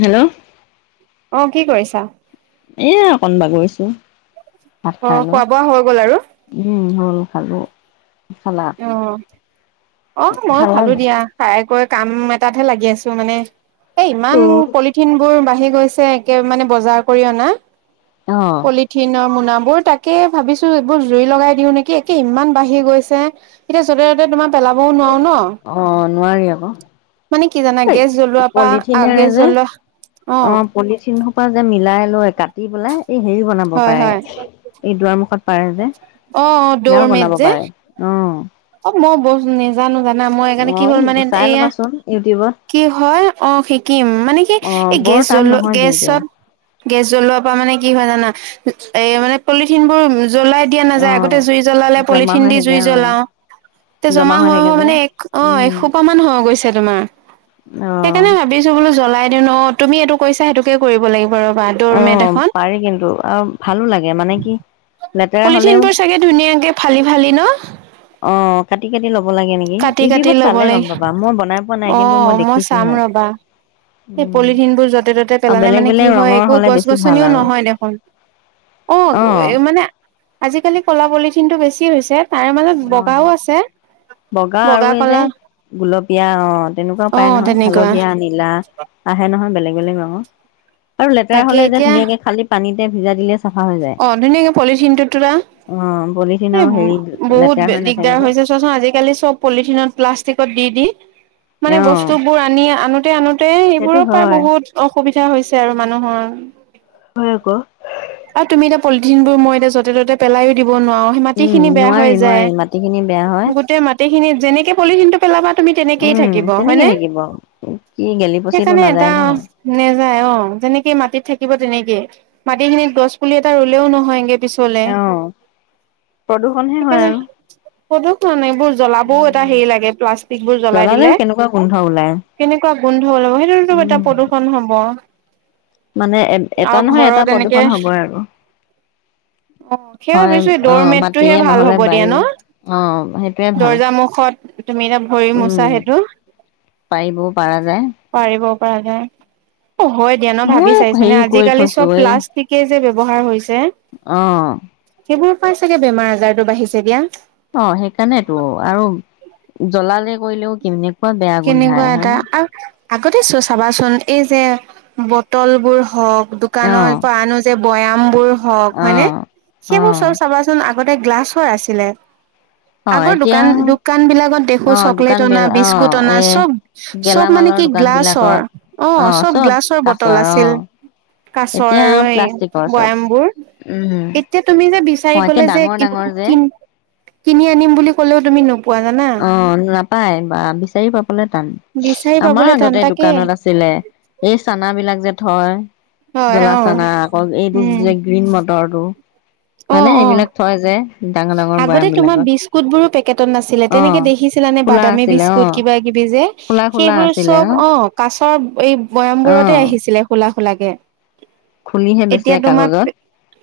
Hello অ কি কৰিছা। এ অকন বাগৰিছো ভাত অ খোৱা বোৱা হৈ গ'ল আৰু উ খালোঁ অ অ মইয়ো খালা খালো নাই? দিয়া খাই কৈ কাম এটাতহে লাগি আছো মানে এ ইমান পলিথিন বোৰ বাহি বাঢ়ি গৈছে একে মানে বজাৰ কৰি অনা অ', পলিথিনৰ মুনা। মই তাকে ভাবিছো এইবোৰ জুই লগাই দিও নেকি একে ইমান বাঢ়ি গৈছে এতিয়া যতে ততে তোমাৰ পেলাবও নোৱাৰো ন অ', নোৱাৰি আকৌ। মানে কি জানা গেছ জ্বলোৱাৰ পৰা আ পলিথিনেৰে গেছ যে জ্বলোৱা অ পলিথিন সোপা যে মিলাই লয় কাটি পেলাই এই হেৰি বনাব হয় পাৰে হয় এই দুৱাৰ মুখত পাৰে যে অ অ দৌৰ সেয়াও মেট বনাব যে পাৰে অ অ মই ব নেজানো জানে না মই সেকাৰণে কি অ', হ'ল এই মানে চাই এয়া ল'বাচোন ইউটিউবত। কি হয় অ শিকিম মানে। কি অ', এই বৰ গেছ টান জ্বলোৱা নহয় কিন্তু গেছত গেছ জ্বলোৱাৰ পৰা মানে কি হয়। জানা এ মানে পলিথিন বোৰ জ্বলাদিয়া নাযায় আগতে অ'। জুই জ্বলালে জমা পলিথিন হৈ দি থাকে জুই অ', জ্বলাও। তে জমা হৈ হৈ মানে এক অ উম, এসোপ মান হৈ গৈছে তোমাৰ অ'। সেইকাৰণে ভাবিছো বোলো জ্বলা- লাই দিওঁ ন তুমি এইটো কৰিছা সেইটোকে কৰিব লাগিব ৰ অ পাৰি কিন্তু আৰু ভালো লাগে মানে কি। লেতেৰা পলিথিন হ'লেও বোৰ চাগে ধুনীয়াকে ফালি ফালি ন অ কাটি কাটি লব। ব লাগে নেকি? কাটি কাটি ইউটিউবত ল'ব চালে গম লাগে পাবা, মই বনাই পোৱা নাই। অ কিন্তু মই চাম দেখিছোহে। ৰবা সেই উম। পলিথিনবোৰ যতে-ত'তে আৰু পেলালে বেলেগ মানে কি বেলেগ হয়? ৰঙৰ একো হ'লে বেছি ভাল গছ-গছনিও আৰু নহয় দেখোন! অ' মানে আজিকালি ক'লা পলিথিনটো বেছি হৈছে। তাৰে মাজত বগাও অ' আছে। বগা আৰু এই যে, গুলপীয়া অ' তেনেকুৱাও পায় অ', নহয়, তেনেকুৱা হালধীয়া, নীলা আহে নহয় বেলেগ লেগ আকৌ আৰু লেতেৰা তাকে হ'লে যে এতিয়া ধুনীয়াকে খালি পানী ভিজা দিলে চাফা হৈ যায়। অ' ধুনীয়াকে পলিথিন টুটোৰা, অ', পলিথিন এ আৰু হেৰি বহুত লেতেৰা হৈ নাথাকে দিগদাৰ যে হৈছে চোৱাচোন, আজিকালি চব পলিথিনত, প্লাষ্টিকত দিদি মানে অ'। বস্তুবোৰ আনি, আনো তে আনো সেইটো সেইবোৰৰ পৰা হয় বহুত অসুবিধা হৈছে আৰু মানুহৰ। এতিয়া পলিথিনবোৰ মই এতিয়া য'তে-ততে পেলাইও দিম। বোৰ নোৱাৰো, সেই উম, মাটিখিনি বেয়া হৈ নোৱাৰি যায়। নোৱাৰি মাটিখিনি বেয়া হয় গোটেই মাটিখিনি যেনেকে পলিথিনটো পেলাবাত তুমি তেনেকেই উম থাকিব হয় তেনেকে নে? থাকিব কি গেলি পচিটো সেইকাৰণে নাযায় এটা ন। নেযায়, অ' যেনেকে মাটিত থাকিব থাকিব তেনেকেই, মাটিখিনিত গছ পুলি এটা ৰুলেও নহয়গে পিছলে, অ' প্ৰদূষণহে হয় সেইকাৰণে আৰু। প্ৰদূষণ এইবোৰ জ্বলাবও এটা উম হেৰি লাগে। প্লাষ্টিকবোৰ জ্বলাই জ্বলালেও দিলে, কেনেকুৱা গোন্ধ ওলাই। কেনেকুৱা গোন্ধ ওলাব, সেইটোতো এটা উম প্ৰদূষণ হ'ব। মানে, এ এটা আৰু নহয় এটা ঘৰত এনেকে প্ৰদূষণ হ'ব। অ', সেই হয় ভাবিছো অ দৰমেটটোহে মাটিয়ে ভাল নহ'লে হ'ব দিয়া ন? বায়ুৱে অ সেইটোৱে ভাল। দৰ্জা মুখত তুমি এতিয়া ভৰি উম মোছা সেইটো! পাৰিব পাৰা যায় পাৰিব। [unintelligible] অ' হয় দিয়া ন? ভাবি ময়ো চাইছানেনে হেৰি কৰি আজিকালি থৈছো চব এই প্লাষ্টিক যে ব্যৱহাৰ হৈছে যে, অ সেইবোৰ পাই চাগে বেমাৰ-আজাৰটো বাঢ়িছে এতিয়া। অ' সেইকাৰণেতো, আৰু জ্বলালে কৰিলেও কেনেকু কেনেকুৱা এটা আৰু আগতে চ-চাবাচোন এই যে বটলবোৰ হওক অ। দোকানৰ পৰা আনো যে বয়ামবোৰ হওক অ হয়নে, অ সেইবোৰ চব চাবাচোন আ আগতে গ্লাছৰ আছিলে। অ আগৰ এতিয়া দোকান আৰু দোকান বিলাক দেখো অ চকলেট দোকান অনা বিল বিচ অ ঘুটনা এ চব চব মানে গেলামালৰ কি দোকান গ্লাছৰ, বিলাকত অ চব গ্লাছৰ বটল আছিল। কাছৰ এতিয়া আৰু এই প্লাষ্টিকৰ চব বয়ামবোৰ, উম এতিয়া তুমি যে বি তাই অ একে কলে যে, ডাঙৰ ডাঙৰ যে কিন কিনি আনিম বুলি ক'লেও তুমি নোপোৱা। জানা অ। নাপায় বা বিচাৰি পাব। মানে টান, বিচাৰি আমাৰ পাবলৈ টান আগতে তাকে দোকানত আছিলে, এই চানা বিলাক যে হয়। হয় জলা অ চানা আকৌ এইটো উম যে গ্ৰীণ মটৰটো অ হয়নে অ এইবিলাক থয় যে। ডাঙৰ ডাঙৰ আগতে বৈয়াম তোমাৰ বিলাকত বিস্কুট বোৰো পেকেটত নাছি আছিলে অ তেনেকে দেখিছিলা নে খোলা বাদামী আছিলে অ বিস্কুট কিবা কিবি যে। খোলা খোলা সেইবোৰ আছিলে চব ন অ কা পাছত এই অ বয়ামবোৰতে আহিছিলে খোলা লাগে। খুলিহে বেচে এতিয়া তোমাৰ, কাগজত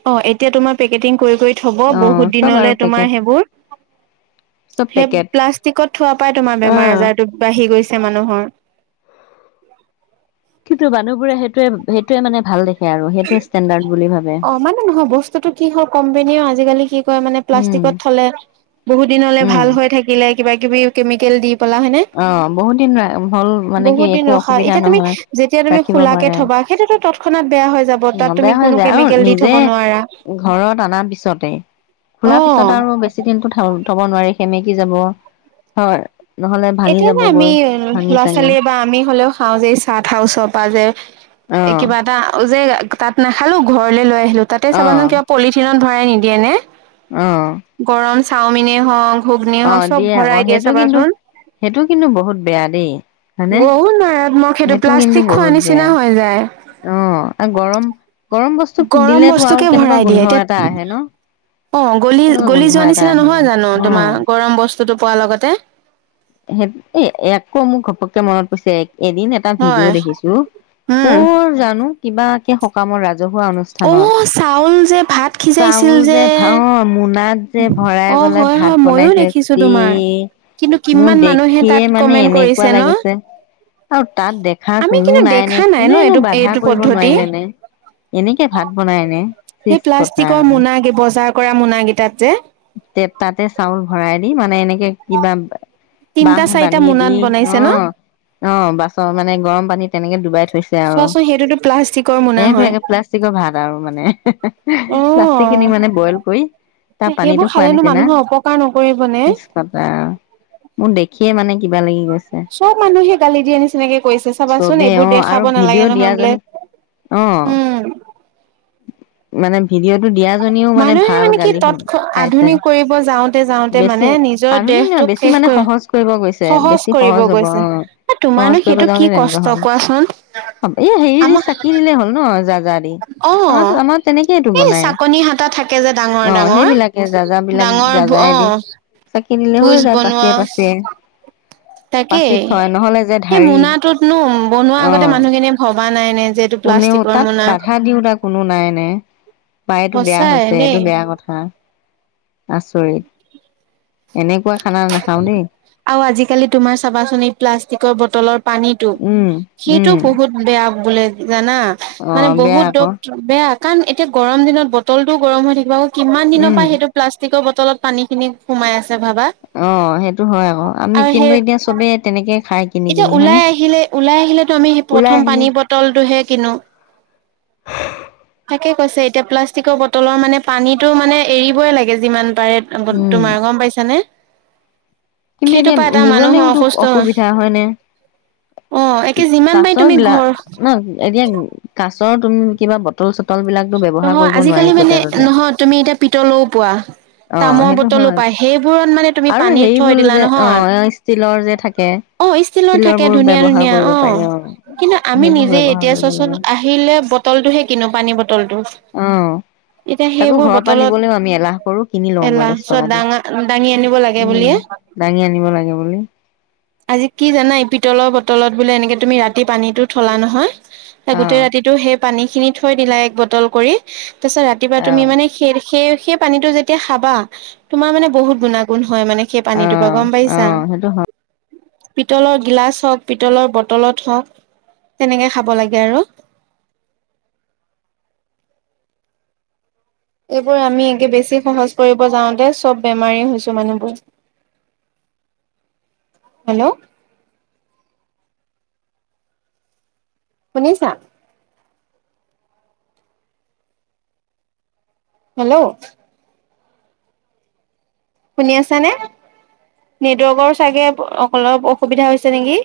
অ এতিয়া তোমাৰ পেকেটিং কৰি কৰি থব বহুত অ', চব নহলে আৰু তোমাৰ পেকেট, সেইবোৰ, চব সেই পেকেট। প্লাষ্টিকত থোৱাৰ পৰা তোমাৰ বেমাৰ অ', আজাৰ বাঢ়ি গৈছে মানুহৰ। কিন্তু মানুহবোৰে সেইটোয়ে সেইটোৱে মানে ভাল দেখে। হে আৰু সেইটো ষ্টেণ্ডাৰ্ড বুলি ভাবে। অ মানে নহয় বস্তুটো কি হল কোম্পেনীয়েও আজিকালি কি কৰে মানে উম, প্লাষ্টিকত থলে বহুত দিনলে উম, ভাল হৈ থাকিলে কিবাকিবি কেমিকেল দি পেলা হয়নে অ বহুত দিন হ'ল। মানে কি বহুত দিন একো ৰখা অসুবিধা এতিয়া তুমি নহয়, যেতিয়া তুমি ৰাখিব খোলাকে পাৰে, থবা সেইটোতো তৎক্ষণাত বেয়া হৈ যাব তাত তুমি বেয়া হৈ কোনো যায় আৰু কেমিকেল দি নিজে থব নোৱাৰা। ঘৰত আনা পিছতে খোলা পিছত অ'। আৰু বেছি দিনো থ থব নোৱাৰি। সেমেকি যাব হয়। নহ'লে ভাঙি এতিয়া যে আমি যাবগৈ, ভাঙি ল'ৰা চাঙি ছোৱালীয়ে বা আমি হ'লেও খাওঁ যে চাহ তাহ ওচৰ পা যে অ', কিবা এটা যে তাত নেখালো ঘৰলে লৈ আহি লো তাতে চাবা চোন কিবা পলিঠিনত ভৰা ৰাই নিদিয়ে নে অ', অ'। গৰম চাওমিনে হওঁক ঘুগ্নীয়ে অ হওঁক চব আকৌ ভৰাই দিয়ে সেইটো কিন্তু চাবাচোন সেইটো কিন্তু বহুত বেয়া দেই হয়নে বহুত মাৰাত্মক সেইটো কিন্তু প্লাষ্টিক খোৱা বহুত নিচিনা বেয়া হৈ যায়। আহ আৰু গৰম বস্তু গৰম দিলেতো আৰু বস্তুকে কেনেকুৱা ভৰাই দিয়ে গোন্ধ এটা আহে ন এতিয়া অ গলি কেনেকুৱা গলি গোন্ধ যোৱা এটা নিচিনা আহে নহয় জানো অ তোমাৰ গৰম বস্তু বস্তুটো পোৱাৰ লগতে সেই এ আকৌ মোৰ ঘপককে মনত পৰিছে এদিন এটা হয় ভিডিঅ' দেখিছোঁ উম কৰ জানো কিবা সকামৰ ৰাজ ৰাজহুৱা অ অনুষ্ঠানত চাউল যে ভাত সিজাইছিল চাউল যে ভা অ মোনাত যে ভৰাই অ গ'লে হয় ভাত হয় ময়ো বনাইছে দেখিছো চি তোমাৰ কিন্তু মোৰ কিমান মানুহে দেখিয়ে তাত মানে কমেণ্ট এনেকুৱা কৰিছে ন লাগিছে আৰু তাত দেখা আমি কোনো কিন্তু নাই নে দেখা ন কোনেনো এইটো বাধা এইটো কৰিব পদ্ধতি নোৱাৰিলে নে এনেকে ভাত বনাই নে সেই চিহ কটা প্লাষ্টিকৰ মোনা বজাৰ কৰা মোনা কেইটাত যে তে তাতে চাউল ভৰাই দি মানে এনে কিবা বাহ তিনটা চাৰিটা বান্ধি দি মোনাত অ বনাইছে ন অ বাছৰ মানে গৰম পানীত তেনেকে ডুবাইত আৱ চোৱাচোন সেইটোতো প্লাষ্টিকৰ মোনা সেইটো হয় একে প্লাষ্টিকৰ ভাত আৰু মানে এহে অ হে প্লাষ্টিক খিনি মানে বইল কৰি তাৰ পানীটো সেইবোৰ খোৱা খালেনো নিচিনা মানুহে অপকাৰ নকৰিব নে চিচ কটা মোৰ দেখিয়ে মানে কিবা লাগি গৈ চব মানুহে গালি দিয়া নিচিনাকে কৈছে চাবাচোন চবেই এইবোৰ অ আৰু দেখাব নেলাগে ভিডিঅ' নহয় বোলে। দিয়াজনী অ হোম মানে ভিডিঅ'টো দিয়াজনীও মানে মানুহে ভাল কি গালি তৎ শুনি পাইছে আধুনিক কৰিব যাওঁতে যাওঁতে বেছি মানে নিজৰ আধুনিক নহয় দেহটোক বেছি শেষ মানে কৰি সহজ কৰিব গৈছে সহজ বেছি কৰিব হ'ব অ গৈছে সহজ তোমাৰনো কৰিব সেইটো কি যাওঁতে তেনেকুৱা কষ্ট হ'ল কোৱাচোন এই হেৰি দি আমা চাকি দিলে হ'ল ন যা যা দি অ আমাৰ আমাৰ তেনেকেইটো এই বনাই চাকনি হাটা থাকে যে ডাঙৰ ডাঙৰ যাজা বিলাক ডাঙৰ যাজাই অ দি চাকি দিলে হৈ ভোজ যায় পাচে বনোৱা পাচে তাকেই পাচিত থয় নহ'লে যে সেই ঢাৰি মোনাটোতনো বনোৱা অ আগতে মানুহখিনিয়ে ভব থোৱা নাই নে। যে এইটো কোনেও প্লাষ্টিকৰ তাত মোনা বাধা দিওঁত কোনো নাই এনে। পায়টো বেয়া সঁচাই হৈছে এইটো দেই বেয়া কথা। আচৰিত। এনেকুৱা খানা নাখাও দেই আৰু আজিকালি তোমাৰ চাবাচনি প্লাষ্টিকৰ বট। টলত। পানীতটো উম, সেইটো উম, বহুত বেয়া। বোলে। জানা মানে অ', বেয়া বহুত আকৌ য'ত বেয়া। কাৰণ এতিয়া গৰম দিনত বটল ও গৰম হৈ থাকিব। কিমান দিনৰ উম, পৰা সেইটো প্লাষ্টিকৰ বট। তলত পানীখিনি সোমাই আছে। ভাবা অ', সেইটো হয় আকৌ আমি আৰু কিন্তু সেই এতিয়া চবে তেনেকে খাই কিনি এতিয়া কিনি হয়নে? ওলাই আহিলে ওলাই আহিলেতো আমি সেই ওলাই প্ৰথম আহিলে পানী বটলটোহে কিনো। তাকে কৈছে এতিয়া প্লাষ্টিকৰ বটলৰ মানে পানীতটো মানে এৰিবই লাগে যিমান। পাৰে উম, তোমাৰ গম পাইছ। কিন্তু এতিয়া মানুহৰ নিবলৈওতো অসুস্থ অসুবিধা হয় নে, অ একে যিমান পাৰি কাছৰ তুমি গিলা ঘৰ ন এতিয়া কাছ। ৰ তুম কিবা বটল চ। নহয় আজিকালি মানে নহয় তুমি এতিয়া পিতলও পোৱা, অ', তামৰ সেইটো বটলো হয় পায় সেইবোৰত মানে তুমি আৰু পানী থৈ। হেৰিবোৰ দিলা যে নহয়, অ', ষ্টীলৰ যে থাকে অ ষ্টিলৰ ষ্টীলৰ থাকে বোৰ ধুনীয়া ব্যৱহাৰ ধুনীয়া কৰিব অ পাৰি কিন্তু আমি সেইবোৰ নিজে ব্যৱহাৰ এতিয়া কৰিব চোৱাচোন লাগে আহিলে বটলটোহে কিনো পানী। বটলটো অ', এতিয়া তাকো সেইবোৰ ঘৰৰ পৰা বটলত নিবলৈও আমি এলাহ কৰো কিনি লওঁগৈ এলাহ দহ চব টকা দি। দাঙা দাঙি আনিব লাগে উম বুলিয়ে দাঙি আনিব লাগে বুলি আজি কি জানাই পিতলৰ বট। তলত বোলে এনেকে তুমি ৰাতি পানীতো থলা নহয়। অ গোটেই ৰাতিটো সেই। পানী খিনি থৈ দিলা এক। বটল কৰি। তাৰপিছত ৰাতিপুৱা অ তুমি মানে স সেই। সেই পানীতটো যেতিয়া খাবা, তোমাৰ মানে বহুত গুণাগুণ হয় মানে সেই অ পানীটোপা গম অ পাইছা। সেইটো হয় পিতলৰ গিলাচ হওঁক, পিতলৰ বটলত হওঁক তেনেকে খাব লাগে আৰু। এইবোৰ আমি একে বেছি সহজ কৰিব যাওঁতে সব বেমাৰী হৈছো মানুহবোৰ, হেল্ল'। শুনিছা? হেল্ল'। শুনি আছ নে? নেটৱৰ্কৰ চাগে অলপ অসুবিধা হৈছে নেকি?